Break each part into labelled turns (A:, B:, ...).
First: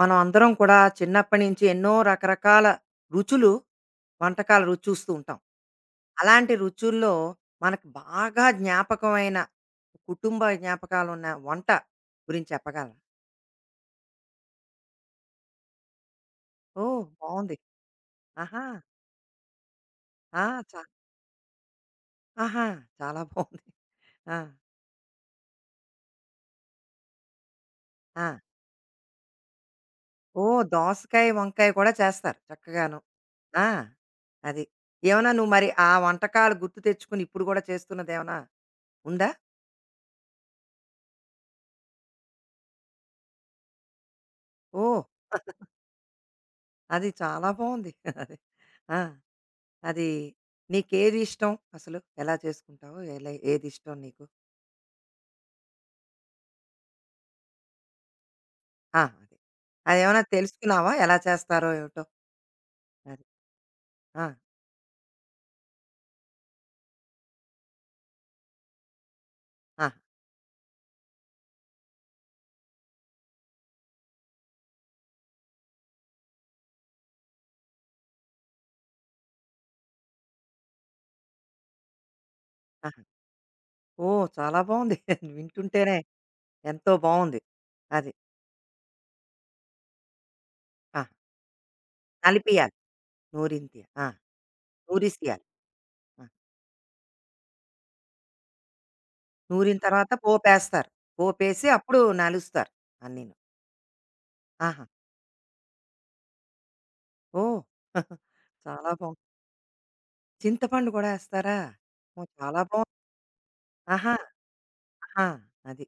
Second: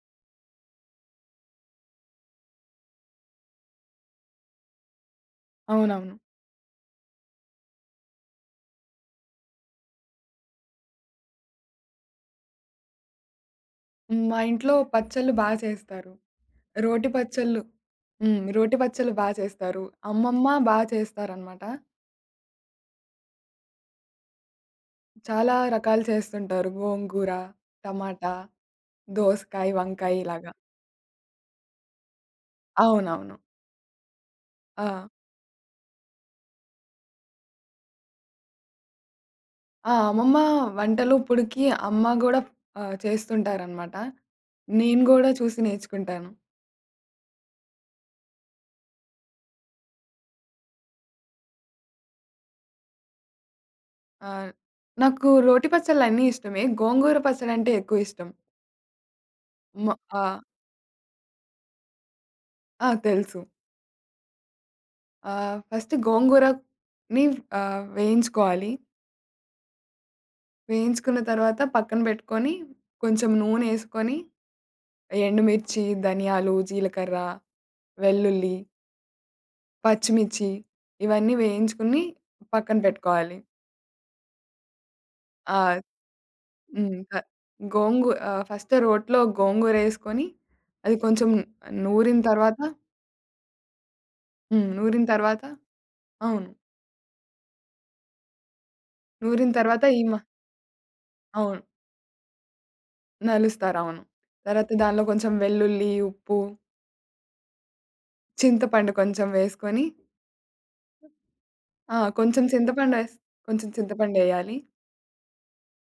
A: మనం అందరం కూడా చిన్నప్పటి నుంచి ఎన్నో రకరకాల రుచులు వంటకాల రుచి చూస్తూ ఉంటాం.
B: అవునవును.
A: అలాంటి రుచుల్లో మనకు బాగా జ్ఞాపకమైన కుటుంబ జ్ఞాపకాలు ఉన్న వంట గురించి చెప్పగలరా?
B: హ్మ్. మా ఇంట్లో పచ్చళ్ళు బా చేస్తారు.
A: ఓ,
B: రోటి
A: బాగుంది.
B: పచ్చళ్ళు. హ్మ్.
A: ఆహా,
B: రోటి పచ్చళ్ళు బా చేస్తారు.
A: ఆ,
B: అమ్మమ్మ బా
A: చా-
B: చేస్తారనమాట.
A: ఆహా, చాలా బాగుంది. ఆ,
B: చాలా రకాలు చేస్తుంటారు. గోంగూర,
A: ఆ,
B: టమాటా, దోసకాయ, వంకాయ
A: ఓ,
B: ఇలాగా.
A: దోసకాయ వంకాయ కూడా చేస్తారు చక్కగాను.
B: అవునవును.
A: ఆ, అది.
B: ఆ!
A: ఏమన్నా నువ్వు మరి ఆ వంటకాలు గుర్తు తెచ్చుకుని ఇప్పుడు కూడా చేస్తున్నది ఏమన్నా ఉందా?
B: ఆ! అమ్మమ్మ వంటలు ఇప్పుడికి అమ్మ గూడా చేస్తుంటారనమాట.
A: ఓ,
B: నేను గూడా చూసి నేర్చుకుంటాను.
A: అది చాలా బాగుంది. అది, ఆ, అది. నీకేది ఇష్టం అసలు? ఎలా చేసుకుంటావు? ఎలా ఏది ఇష్టం నీకు?
B: ఆహ్, నాకు రోటి పచ్చళ్ళన్నీ ఇష్టమే. గోంగూర పచ్చడంటే ఎక్కువ ఇష్టం.
A: ఆ, అదే.
B: మ
A: అదేమన్నా
B: ఆ!
A: తెలుసుకున్నావా? ఎలా చేస్తారో ఏమిటో?
B: ఆ!
A: అది.
B: తెలుసు.
A: ఆ!
B: ఫస్ట్ గోంగూరని వేయించుకోవాలి.
A: ఆ!
B: వేయించుకున్న తర్వాత పక్కన పెట్టుకొని, కొంచెం నూనేసుకొని, ఎండుమిర్చి, ధనియాలు, జీలకర్ర, వెల్లుల్లి, పచ్చిమిర్చి ఇవన్నీ వేయించుకొని పక్కన
A: ఆహా!
B: పెట్టుకోవాలి.
A: ఓహ్, చాలా బావుంది.
B: ఆహ్,
A: వింటుంటేనే ఎంతో
B: హ్మ్. క
A: బావుంది.
B: గోంగూ
A: అది.
B: ఆహ్, ఫస్ట్ రోట్లో గోంగూరేసుకొని, అది
A: ఆ!
B: కొంచెం నూరిన తర్వాత
A: నలిపియాలి. నూరింతియాలి. ఆ!
B: హ్మ్. నూరిన తర్వాత
A: నూరిసియాలి. ఆ!
B: అవును. నూరిన
A: నూరిన
B: తర్వాత ఈ
A: తర్వాత
B: మ
A: పోపేస్తారు.
B: అవును.
A: పోపేసి అప్పుడు నలుస్తారు అన్నీను.
B: నలుస్తారు. అవును. తర్వాత
A: ఆహా!
B: దానిలో కొంచెం వెల్లుల్లి, ఉప్పు
A: ఓహ్! చాలా
B: చింతపండు
A: బావుంది.
B: కొంచెం వేసుకొని
A: చింతపండు కూడా ఏస్తారా?
B: ఆ!
A: ఓహ్, చాలా బావుంది.
B: కొంచెం
A: ఆహా!
B: చింతపండెయ్యాలి.
A: ఆహా! అది.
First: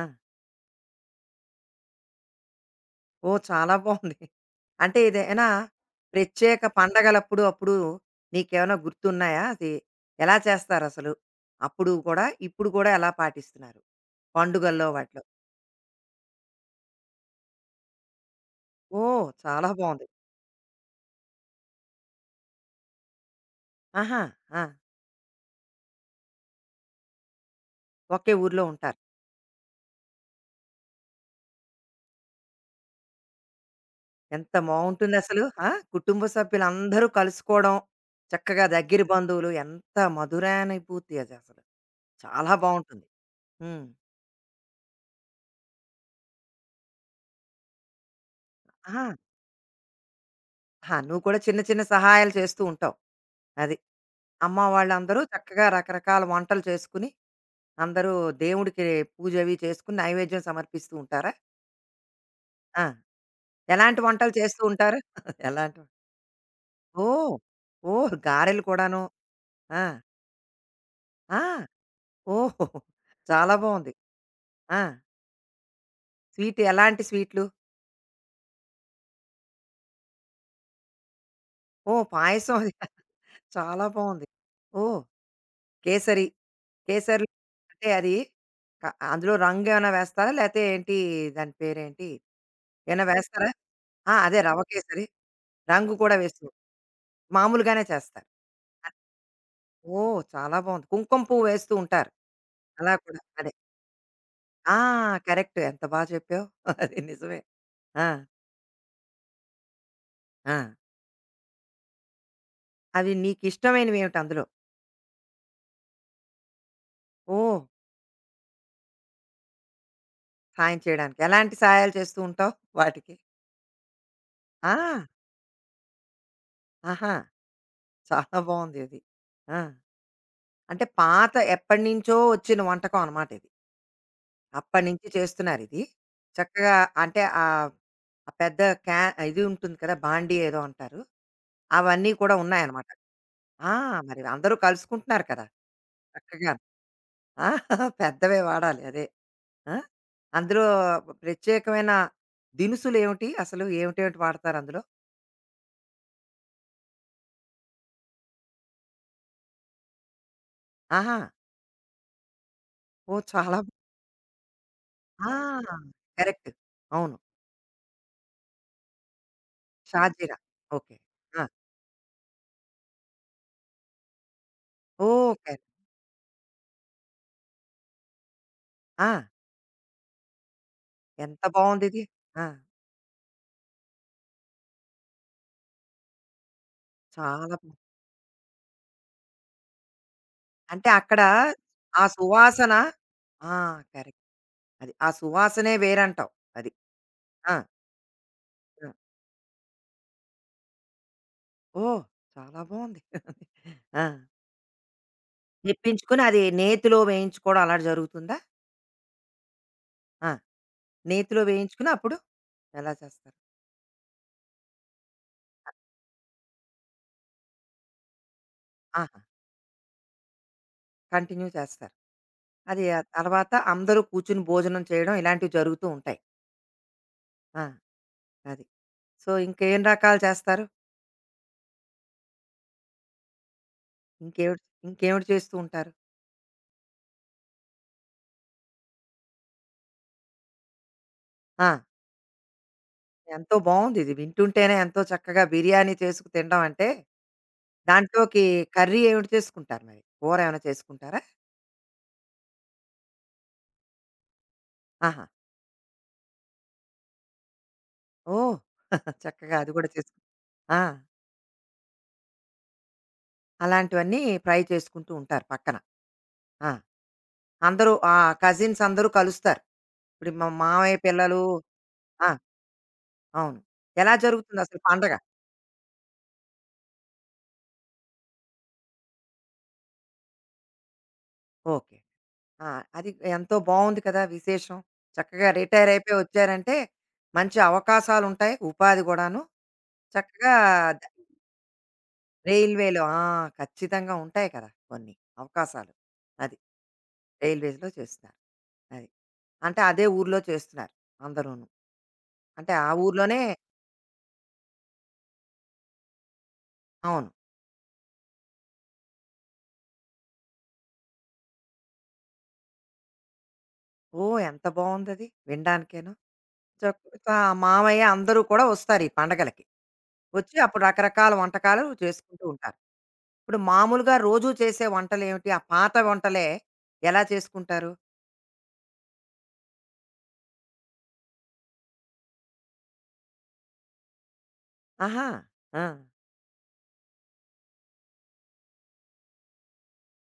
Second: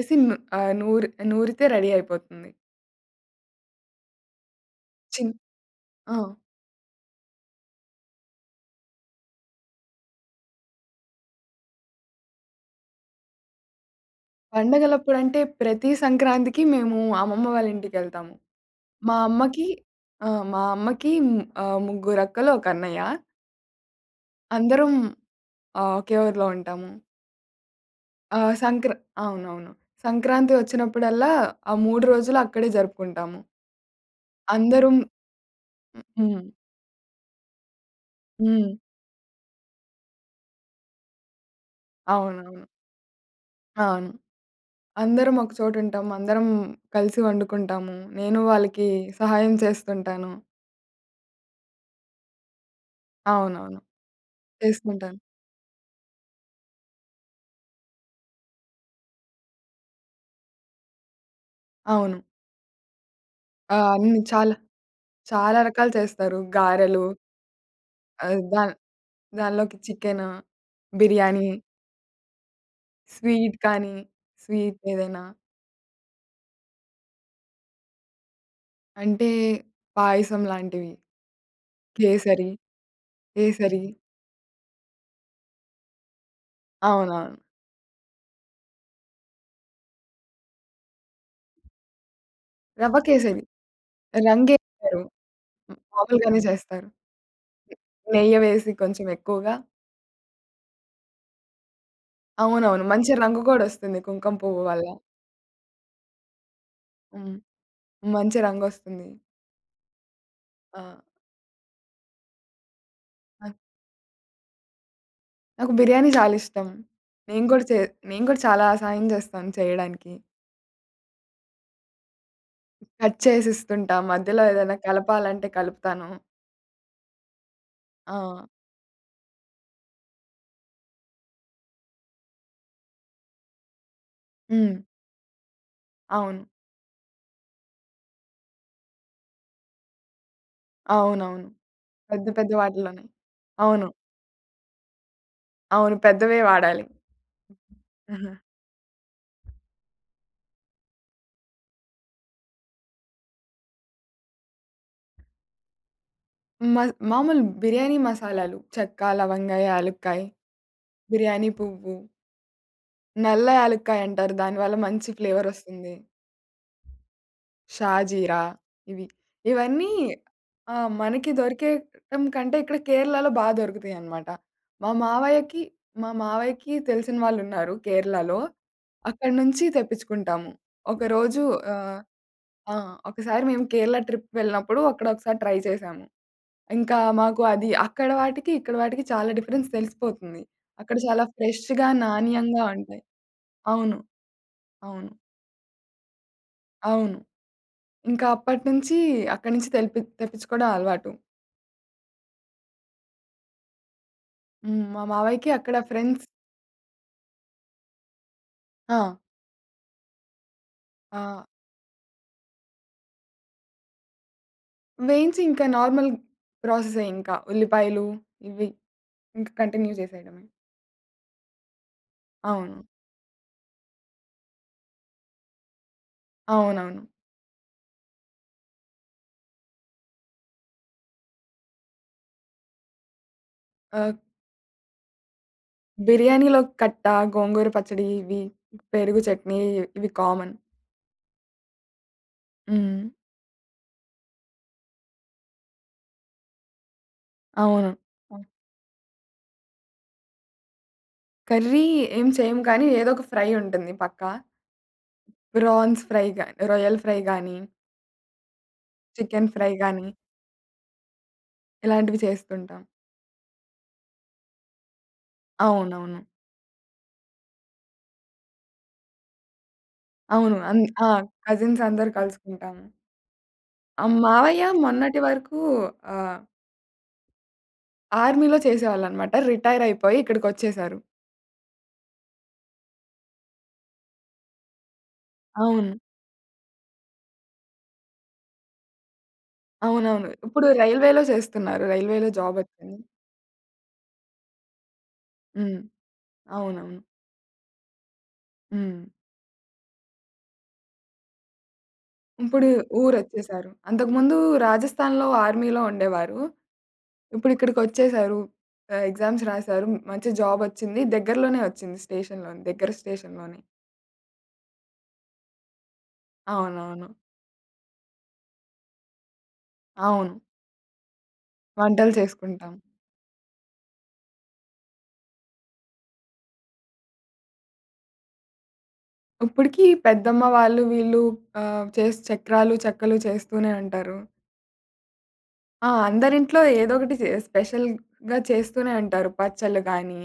A: ఆ!
B: ను ఆహ్, నూరి నూరితే రెడీ అయిపోతుంది.
A: ఓహ్, చాలా బావుంది. అంటే
B: చిన్
A: ఇదేనా?
B: ఆ!
A: ప్రత్యేక పండగలప్పుడు అప్పుడు నీకేమైనా గుర్తున్నాయా? అది ఎలా చేస్తారసలు? అప్పుడు కూడా, ఇప్పుడు కూడా ఎలా పాటిస్తున్నారు? పండుగల్లో వాటిలో.
B: పండగలప్పుడంటే ప్రతి సంక్రాంతికి మేము అమ్మమ్మ వాళ్ళ ఇంటికెళ్తాము. మా
A: ఓహ్,
B: అమ్మకి
A: చాలా బావుంది.
B: ఆ! మా అమ్మకి ముగ్గురక్కలు, ఒకన్నయ్య.
A: ఆహా! ఆ!
B: అందరం ఒకే ఊర్లో ఉంటాము.
A: ఒకే
B: ఆహ్,
A: ఊర్లో
B: సంక్ర
A: ఉంటారు.
B: అవునవును. సంక్రాంతి వచ్చినప్పుడల్లా ఆ 3 రోజులు అక్కడే జరుపుకుంటాము.
A: ఎంత
B: అందరం
A: బావుంటుందసలు. ఆ! కుటుంబ
B: హ్మ్.
A: సభ్యులందరూ కలుసుకోవడం, చక్కగా
B: హ్మ్.
A: దగ్గర బంధువులు ఎంత మధురానుభూతి అదసలు. చాలా
B: అవునవును.
A: బావుంటుంది. హ్మ్.
B: అవును. అందరం ఒకచోటుంటాం. అందరం కలిసి వండుకుంటాము. నేను వాళ్ళకి
A: ఆహా!
B: సహాయం చేస్తుంటాను.
A: ఆహా! నువ్వు కూడా చిన్న చిన్న సహాయాలు చేస్తూ ఉంటావు. అది.
B: అవునవును.
A: అమ్మ
B: చేస్తుంటాను.
A: వాళ్ళందరూ చక్కగా రకరకాల వంటలు చేసుకుని అందరూ దేవుడికి పూజ అవి చేసుకుని నైవేద్యం సమర్పిస్తూ ఉంటారా?
B: అవును.
A: ఆ! ఎలాంటి
B: అన్ని
A: వంటలు
B: చాలా,
A: చేస్తూ ఉంటారు?
B: చాలా
A: ఎలాంటి?
B: రకాలు చేస్తారు. గారెలు
A: ఓహ్! ఓహ్,
B: ఆహ్,
A: గారెలు
B: దా
A: కూడాను.
B: దానిలోకి
A: ఆ!
B: చికెను,
A: ఆ!
B: బిర్యానీ,
A: ఓహ్, చాలా
B: స్వీట్
A: బావుంది.
B: కానీ, స్వీట్
A: ఆ!
B: ఏదైనా
A: స్వీట్ ఎలాంటి స్వీట్లు?
B: అంటే పాయసం లాంటివి,
A: ఓహ్,
B: కేసరి,
A: పాయసం అది
B: కేసరి
A: చాలా బావుంది. ఓహ్, కేసరి. కేసరి
B: అవునవును.
A: అంటే అది, క అందులో రంగు ఏమైనా వేస్తారా? లేతే ఏంటి దాని పేరేంటి?
B: రవ్వ
A: ఏమైనా
B: కేసరి.
A: వేస్తారా? ఆ! అదే రవ్వ
B: రంగేస్తారు.
A: కేసరి. రంగు కూడా
B: మామూలుగానే
A: వేస్తూ
B: చేస్తారు.
A: మామూలుగానే చేస్తారు.
B: నెయ్యి వేసి
A: అన్
B: కొంచెం ఎక్కువగా
A: ఓహ్, చాలా బావుంది. కుంకుమ పువ్వు వేస్తూ ఉంటారు.
B: అవునవును.
A: అలా
B: మంచి
A: కూడా.
B: రంగు
A: అదే.
B: గూడొస్తుంది కుంకుమ పువ్వు
A: ఆ!
B: వల్ల.
A: కరెక్ట్. ఎంత బా చెప్పావు. అది
B: హ్మ్.
A: నిజమే. ఆ!
B: మంచి రంగొస్తుంది.
A: ఆ!
B: ఆ!
A: అవి
B: నాకు
A: నీకిష్టమైనవేమిటి అందులో?
B: నాకు బిర్యానీ చాలా ఇష్టం. నేను
A: ఓహ్!
B: కూడా చే నేను కూడా చాలా సాయం చేస్తాను చేయడానికి.
A: సాయం చేయడానికి. ఎలాంటి సహాయాలు చేస్తూ ఉంటావు వాటికి?
B: కట్ చేసిస్తుంటా. మధ్యలో
A: ఆ!
B: ఏదైనా కలపాలంటే కలుపుతాను.
A: ఆహా!
B: ఆ!
A: చాలా బావుంది ఇది. ఆ! అంటే పాత ఎప్పటినుంచో వచ్చిన వంటకం అన్నమాట ఇది.
B: హ్మ్.
A: అప్పటినుంచి చేస్తున్నారిది.
B: అవును.
A: చక్కగా. అంటే ఆ పెద్ద క్యా ఇది ఉంటుంది కదా! బాండీ ఏదో అంటారు.
B: అవునవును.
A: అవన్నీ
B: పెద్ద
A: కూడా
B: పెద్ద
A: ఉన్నాయన్నమాట.
B: వాటిలోనే.
A: ఆ!
B: అవును.
A: మరి అందరూ కలుసుకుంటున్నారు కదా!
B: అవును. పెద్దవే
A: చక్కగా.
B: వాడాలి.
A: ఆ!
B: ఆహా!
A: పెద్దవే వాడాలి అదే. ఆ! అందులో ప్రత్యేకమైన దినుసులేమిటి? అసలు ఏమిటేమిటి వాడతారు అందులో?
B: మ మామూలు బిర్యానీ మసాలాలు చెక్క, లవంగ, యాలుక్కాయ,
A: ఆహా!
B: బిర్యానీ పువ్వు,
A: ఓహ్,
B: నల్ల
A: చాలా.
B: యాలుక్కాయ అంటారు. దానివల్ల మంచి
A: ఆ!
B: ఫ్లేవరొస్తుంది.
A: కరెక్ట్. అవును.
B: షాజీరా ఇవి. ఇవన్నీ
A: షాజీరా. ఓకే.
B: మనకి
A: ఆ!
B: దొరికేయటం కంటే ఇక్కడ కేరళలో బా దొరుకుతాయనమాట. మా
A: ఓకే.
B: మావయ్యకి మా మావయ్యకి తెలిసిన వాళ్ళున్నారు కేరళలో.
A: ఆ!
B: అక్కడి నుంచి తెప్పించుకుంటాము.
A: ఎంత
B: ఒకరోజు ఆహ్,
A: బావుందిది. ఆ!
B: ఆ! ఒకసారి మేము కేరళ ట్రిప్ వెళ్ళినప్పుడు అక్కడ ఒకసారి ట్రై చేశాము. ఇంకా మాకు
A: చాలా.
B: అది అక్కడ వాటికి, ఇక్కడ వాటికి చాలా డిఫరెన్స్ తెలిసిపోతుంది.
A: అంటే
B: అక్కడ
A: అక్కడ
B: చాలా ఫ్రెష్‌గా,
A: ఆ
B: నాణ్యంగా
A: సువాసన.
B: ఉంటాయి.
A: ఆ!
B: అవును.
A: కరెక్ట్. అది. ఆ
B: అవును.
A: సువాసనే వేరంటావు. అది.
B: అవును.
A: ఆ!
B: ఇంకా
A: ఆ!
B: అప్పటినుంచి అక్కడి నుంచి తెప్పించుకోవడం అలవాటు.
A: ఓహ్, చాలా బావుంది. ఆ!
B: హ్మ్. మా మావయ్యకి అక్కడ
A: తెప్పించుకొని
B: ఫ్రెండ్స్
A: అది నేతిలో వేయించుకోవడం అలా జరుగుతుందా?
B: ఆ!
A: ఆ!
B: ఆ!
A: నేతిలో వేయించుకొని అప్పుడు ఎలా చేస్తారు?
B: వేయించి ఇంకా నార్మల్ ప్రాసెసే ఇంకా. ఉల్లిపాయలు ఇవి
A: ఆహా!
B: ఇంక కంటిన్యూ చేసేయడమే.
A: కంటిన్యూ చేస్తారు.
B: అవును.
A: అది ఆ తర్వాత అందరూ కూర్చొని భోజనం చేయడం ఇలాంటివి జరుగుతూ ఉంటాయి.
B: అవునవును.
A: ఆ! అది. సో, ఇంకేం రకాలు చేస్తారు?
B: ఆహ్,
A: ఇంకేవిటి ఇంకేవిటి చేస్తూ ఉంటారు?
B: బిర్యానీలో కట్ట, గోంగూర పచ్చడి ఇవి, పెరుగు చట్నీ ఇవి కామన్.
A: ఆ!
B: హ్మ్.
A: ఎంతో బావుంది ఇది. వింటుంటేనే ఎంతో చక్కగా బిర్యానీ చేసుకు తినడం అంటే,
B: అవును.
A: దాంట్లోకి కర్రీ ఏమిటి చేసుకుంటారు మరి? కూర ఏమైనా చేసుకుంటారా?
B: కర్రీ ఏం చేయము కానీ ఏదో ఒక ఫ్రై ఉంటుంది పక్కా.
A: ఆహా!
B: ప్రాన్స్ ఫ్రై గాని, రొయ్యల ఫ్రై గాని,
A: ఓహ్!
B: చికెన్
A: చక్కగా
B: ఫ్రై
A: అది కూడా
B: గాని
A: చేసుకు. ఆ!
B: ఇలాంటివి చేస్తుంటాం.
A: అలాంటివన్నీ ఫ్రై చేసుకుంటూ ఉంటారు పక్కన.
B: అవునవును.
A: ఆ! అందరూ ఆ కజిన్స్ అందరూ కలుస్తారు. ఇప్పుడు మా
B: అవును.
A: మామయ్య
B: ఆ!
A: పిల్లలు.
B: కజిన్స్ అందరూ
A: ఆ!
B: కలుసుకుంటాము.
A: అవును. ఎలా
B: మావయ్య
A: జరుగుతుందసలు పండగ?
B: మొన్నటి వరకు ఆహ్, ఆర్మీలో చేసేవాళ్ళనమాట. రిటైర్ అయిపోయి ఇక్కడికొచ్చేసారు.
A: ఓకే. ఆ! అది ఎంతో బావుంది కదా విశేషం. చక్కగా రిటైర్
B: అవును.
A: అయిపోయి వచ్చారంటే, మంచి అవకాశాలుంటాయి, ఉపాధి గూడాను.
B: అవునవును.
A: చక్కగా
B: ఇప్పుడు
A: ద
B: రైల్వేలో చేస్తున్నారు. రైల్వేలో జాబొచ్చింది.
A: రైల్వేలో. ఆ! ఖచ్చితంగా ఉంటాయి కదా! కొన్ని
B: హ్మ్.
A: అవకాశాలు. అది
B: అవునవును.
A: రైల్వేస్‌లో చేస్తున్నారు.
B: హ్మ్.
A: అది. అంటే అదే ఊర్లో చేస్తున్నారు అందరూను.
B: ఇప్పుడు
A: అంటే ఆ ఊర్లోనే
B: ఊరొచ్చేసారు. అంతకుముందు రాజస్థాన్‌లో ఆర్మీలో ఉండేవారు.
A: అవును.
B: ఇప్పుడు ఇక్కడికొచ్చేసారు. ఎగ్జామ్స్ రాసారు. మంచి జాబొచ్చింది. దగ్గరలోనే వచ్చింది స్టేషన్‌లోనే. దగ్గర స్టేషన్‌లోనే.
A: ఓహ్, ఎంత బావుందది వినడానికేను.
B: అవునవును.
A: చక్కగా ఆ మామయ్య అందరూ కూడా వస్తారు ఈ పండగలకి.
B: అవును.
A: వచ్చి అప్పుడు రకరకాల వంటకాలు
B: వంటలు
A: చేసుకుంటూ
B: చేసుకుంటాం.
A: ఉంటారు. ఇప్పుడు మామూలుగా రోజూ చేసే వంటలేమిటి? ఆ పాత వంటలే ఎలా చేసుకుంటారు?
B: ఇప్పటికి పెద్దమ్మ వాళ్ళు వీళ్ళు ఆహ్, చేస్ చక్రాలు, చెక్కలు చేస్తూనే ఉంటారు.
A: ఆహా! ఆ!
B: ఆ! అందరింట్లో ఏదో ఒకటి స్పెషల్‌గా చేస్తూనే ఉంటారు. పచ్చళ్ళు గానీ,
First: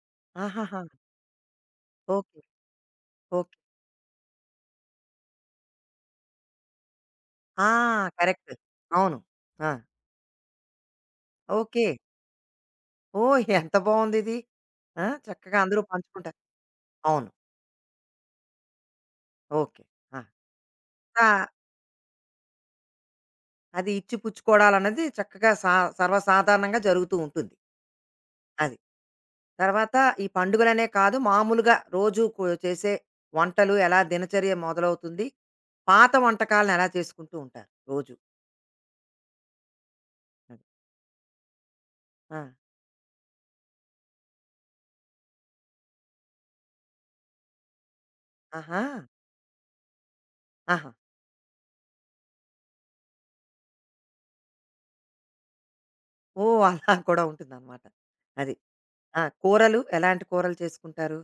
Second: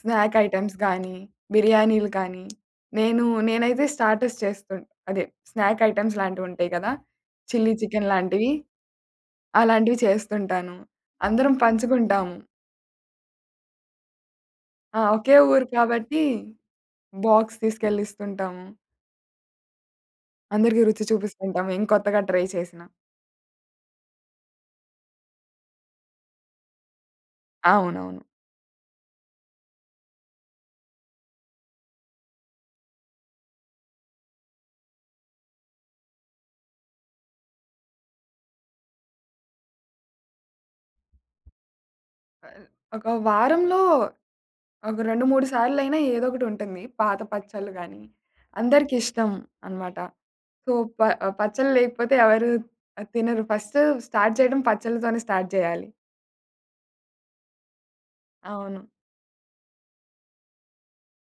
B: స్నాక్ ఐటెమ్స్
A: ఆహాహా!
B: గానీ, బిర్యానీలు
A: ఓకే.
B: కానీ. నేను
A: ఓకే.
B: నేనైతే స్టార్టర్స్ అదే స్నాక్ ఐటెమ్స్ లాంటివుంటాయి కదా!
A: ఆ!
B: చిల్లీ చికెన్ లాంటివి.
A: కరెక్ట్. అవును. ఆ!
B: అలాంటివి చేస్తుంటాను. అందరం
A: ఓకే.
B: పంచుకుంటాము.
A: ఓహ్, ఎంత బావుందిది.
B: ఆ!
A: ఆ!
B: ఒకే
A: చక్కగా
B: ఊరు
A: అందరూ
B: కాబట్టి
A: పంచుకుంటారు. అవును.
B: బాక్స్ తీసుకెళ్ళి ఇస్తుంటాము.
A: ఓకే. ఆ!
B: అందరికీ రుచి
A: ఆ!
B: చూపిస్తుంటాము ఏం కొత్తగా ట్రై చేసినా.
A: అది ఇచ్చిపుచ్చుకోవడాలన్నది చక్కగా సర్వసాధారణంగా జరుగుతూ ఉంటుంది.
B: అవునవును.
A: అది. తర్వాత ఈ పండుగలనే కాదు మామూలుగా రోజు కు చేసే వంటలు ఎలా దినచర్య మొదలవుతుంది? పాత వంటకాలను ఎలా చేసుకుంటూ ఉంటారు రోజు? అది. ఆ!
B: ఆహ్, ఒక వారంలో ఒక 2, 3 సార్లయినా ఏదో ఒకటుంటుంది. పాత పచ్చళ్ళు గానీ,
A: ఆహా!
B: అందరికిష్టం అనమాట. సో,
A: ఆహా!
B: పచ్చళ్ళు లేకపోతే ఎవరు తినరు. ఫస్ట్ స్టార్ట్ చేయడం పచ్చళ్ళతోనే స్టార్ట్ చేయాలి.
A: ఓహ్, అలా కూడా ఉంటుందన్నమాట. అది.
B: అవును.
A: ఆ! కూరలు ఎలాంటి కూరలు చేసుకుంటారు?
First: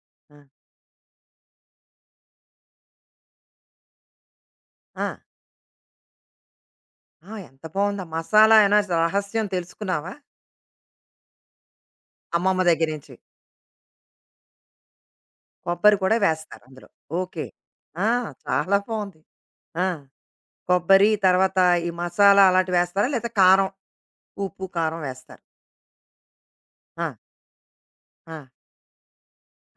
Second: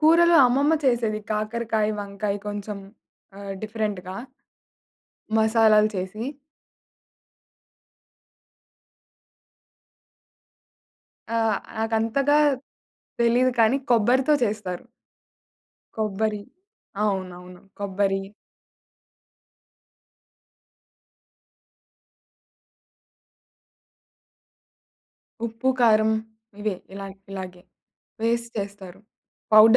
B: కూరలు
A: ఆ!
B: అమ్మమ్మ చేసేది. కాకరకాయ, వంకాయ కొంచెం డిఫరెంట్‌గా
A: ఆ!
B: మసాలాలు చేసి.
A: ఆ! ఎంత బావుందా! మసాలా ఏనా రహస్యం తెలుసుకున్నావా?
B: నాకంతగా
A: అమ్మమ్మ దగ్గర నుంచి.
B: తెలీదు కానీ కొబ్బరితో చేస్తారు.
A: కొబ్బరి కూడా
B: కొబ్బరి
A: వేస్తారు అందులో. ఓకే.
B: అవునవును.
A: ఆ!
B: కొబ్బరి
A: చాలా బావుంది. ఆ! కొబ్బరి తర్వాత ఈ మసాలా అలాంటివి వేస్తారా? లేతే కారం, ఉప్పు, కారం వేస్తారు.
B: ఉప్పు, కారం ఇవే
A: ఆ!
B: ఇలాగే
A: ఆ!
B: వేసి చేస్తారు.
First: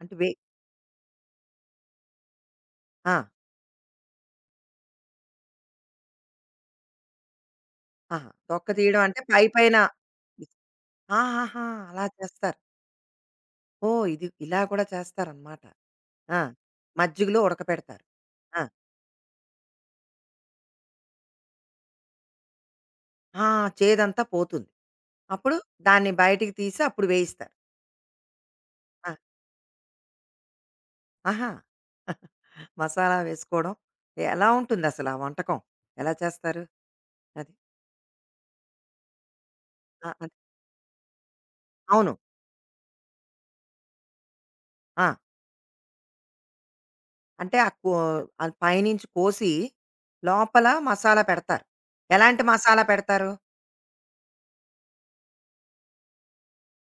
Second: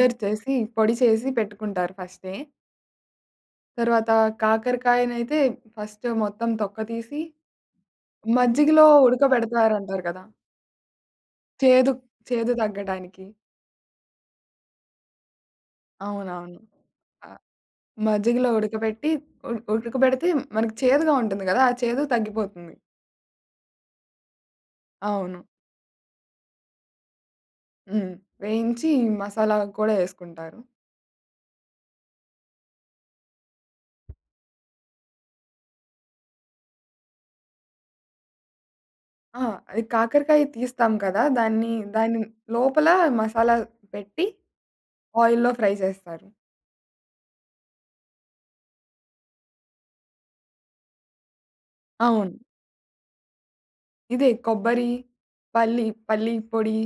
A: అంటే
B: చేసి, పొడి చేసి పెట్టుకుంటారు ఫస్టే.
A: ఆ!
B: తర్వాత కాకరకాయనైతే ఫస్ట్ మొత్తం తొక్క తీసి
A: ఆహా! తొక్క
B: మజ్జిగలో
A: తీయడం అంటే పై పైన
B: ఉడకబెడతారంటారు కదా!
A: ఆహాహా!
B: చేదు
A: అలా
B: చేదు
A: చేస్తారు.
B: తగ్గడానికి.
A: ఓహ్, ఇది ఇలా కూడా చేస్తారనమాట. ఆ!
B: అవునవును. ఆ!
A: మజ్జిగలో ఉడకపెడతారు.
B: మజ్జిగలో
A: ఆ!
B: ఉడకబెట్టి ఉడకబెడితే మనకి చేదుగా ఉంటుంది కదా! ఆ చేదు తగ్గిపోతుంది.
A: ఆ! చేదంతా పోతుంది.
B: అవును.
A: అప్పుడు దాన్ని బయటికి తీసి అప్పుడు వేయిస్తారు.
B: హ్మ్. వేయించి
A: ఆ!
B: మసాలా కూడా యేసుకుంటారు.
A: ఆహా! మసాలా వేసుకోవడం. ఎలా ఉంటుందసల ఆ వంటకం? ఎలా చేస్తారు? అది.
B: ఆ! అది
A: ఆ! అది.
B: కాకరకాయ తీస్తాం కదా! దాన్ని
A: అవును.
B: దాని లోపల మసాలా పెట్టి
A: ఆ!
B: ఆయిల్‌లో ఫ్రై చేస్తారు.
A: అంటే ఆ అది పైనుంచి కోసి లోపల మసాలా పెడతారు.
B: అవును.
A: ఎలాంటి మసాలా పెడతారు?
B: ఇదే కొబ్బరి, పల్లి పల్లి పొడి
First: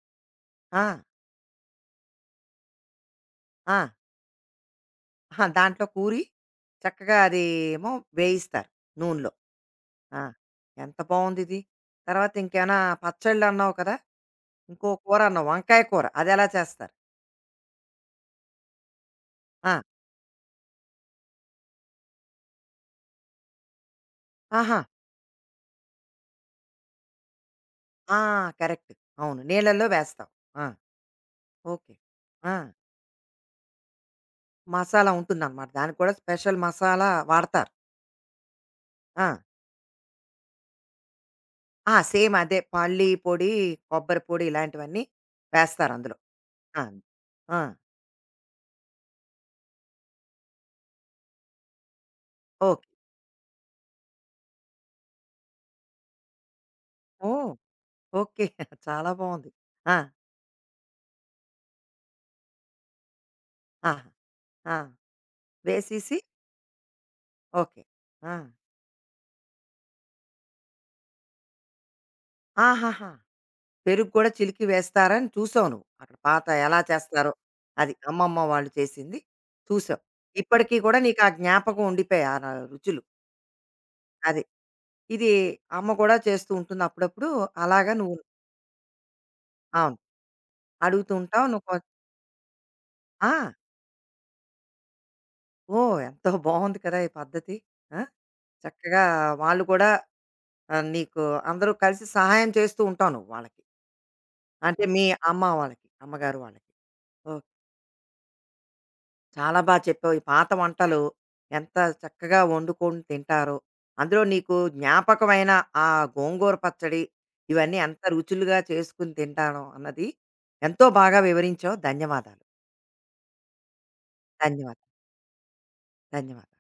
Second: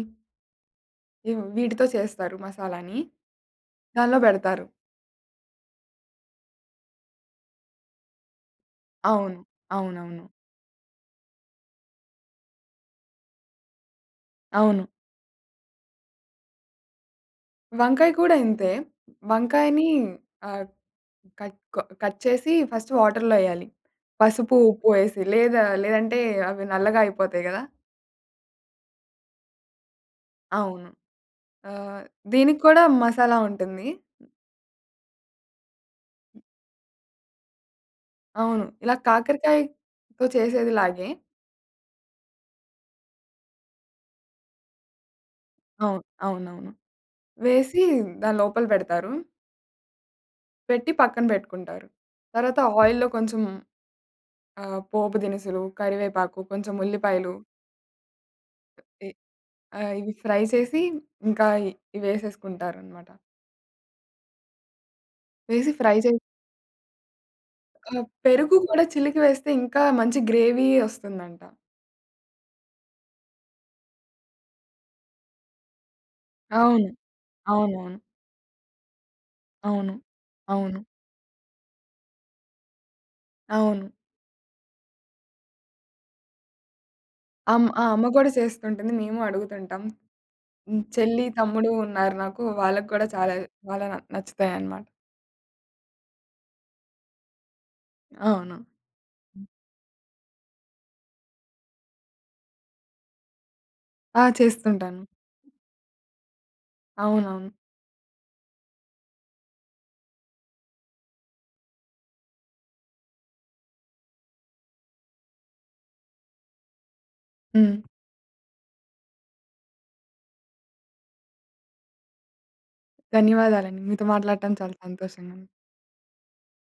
A: ఆ!
B: వీటితో చేస్తారు మసాలాని.
A: ఆ!
B: దానిలో పెడతారు.
A: అహా! దాంట్లో కూరి చక్కగా అది ఏమో వేయిస్తారు నూనెలో.
B: అవును.
A: ఆ!
B: అవునవును.
A: ఎంత బావుందిది. తర్వాత ఇంకేమైనా పచ్చళ్ళన్నావు కదా!
B: అవును.
A: ఇంకో కూరన్నావు వంకాయ కూర. అదెలా చేస్తారు?
B: వంకాయ కూడా ఇంతే.
A: ఆ!
B: వంకాయని ఆహ్, కట్ కొ కట్ చేసి ఫస్ట్ వాటర్‌లో ఎయాలి. పసుపు,
A: ఆహా!
B: ఉప్పు ఏసి. లేదంటే అవి నల్లగా అయిపోతాయి కదా!
A: ఆ! కరెక్ట్. అవును. నీళ్ళల్లో వేస్తాం. ఆ!
B: అవును.
A: ఓకే.
B: ఆహ్,
A: ఆ!
B: దీనికి కూడా మసాలా ఉంటుంది.
A: మసాలా ఉంటుందనమాట. దానికి కూడా స్పెషల్ మసాలా వాడతారు.
B: అవును. ఇలా
A: ఆ!
B: కాకరకాయతో చేసేదిలాగే
A: ఆ! సేమ్ అదే పల్లి పొడి, కొబ్బరి పొడి ఇలాంటివన్నీ వేస్తారు
B: అవును.
A: అందులో.
B: అవునవును.
A: ఆ! ఆ!
B: వేసి దాని లోపల పెడతారు. పెట్టి పక్కన పెట్టుకుంటారు. తర్వాత
A: ఓకే.
B: ఆయిల్‌లో కొంచెం పోపు దినుసులు, కరివేపాకు, కొంచెం ఉల్లిపాయలు
A: ఓహ్! ఓకే.
B: ఎ
A: చాలా బావుంది. ఆ!
B: ఇవి ఫ్రై చేసి ఇంకా ఇ ఇవేసేసుకుంటారనమాట.
A: ఆహా! ఆ!
B: వేసి ఫ్రై చేసి
A: వేసేసి ఓకే.
B: ఆ!
A: ఆ!
B: పెరుగు కూడా చిలికి వేస్తే ఇంకా మంచి గ్రేవీ ఒస్తుందంట.
A: ఆహాహా! పెరుగు కూడా చిలికి వేస్తారని చూసావు నువ్వు. అక్కడ పాత ఎలా
B: అవును.
A: చేస్తారో అది
B: అవునవును.
A: అమ్మమ్మ వాళ్ళు చేసింది
B: అవును.
A: చూసావు. ఇప్పటికి
B: అవును.
A: కూడా నీకు ఆ జ్ఞాపకం ఉండిపోయాయి ఆ రుచులు.
B: అవును.
A: అది. ఇది అమ్మ కూడా చేస్తూ ఉంటుంది అప్పుడప్పుడు. అలాగా
B: అమ్మ
A: నువ్వు
B: కూడా చేస్తుంటుంది. మేము అడుగుతుంటాం.
A: అవును.
B: హ్మ్.
A: అడుగుతూ
B: చెల్లి,
A: ఉంటావు. నువ్వు
B: తమ్ముడు ఉన్నారు నాకు. వాళ్ళకి కూడా చాలా
A: ఆ!
B: చాలా నచ్చుతాయన్నమాట.
A: ఓహ్, ఎంతో బావుంది కదా! ఈ పద్ధతి. ఆ!
B: అవును.
A: చక్కగా వాళ్ళు కూడా నీకు అందరూ కలిసి సహాయం చేస్తూ ఉంటావు నువ్వు వాళ్ళకి.
B: ఆ!
A: అంటే
B: చేస్తుంటాను.
A: మీ అమ్మ వాళ్ళకి, అమ్మగారు వాళ్ళకి. ఓకే.
B: అవునవును.
A: చాలా బాగా చెప్పావు. ఈ పాత వంటలు ఎంత చక్కగా వండుకొని తింటారో, అందులో నీకు జ్ఞాపకమైన ఆ గోంగూర పచ్చడి,
B: హ్మ్.
A: ఇవన్నీ ఎంత రుచులుగా చేసుకొని తింటాను అన్నది ఎంతో బాగా వివరించావు. ధన్యవాదాలు.
B: ధన్యవాదాలండి. మీతో మాట్లాడటం చాలా
A: ధన్యవాదాలు.
B: సంతోషంగా ఉంది.
A: ధన్యవాదాలు.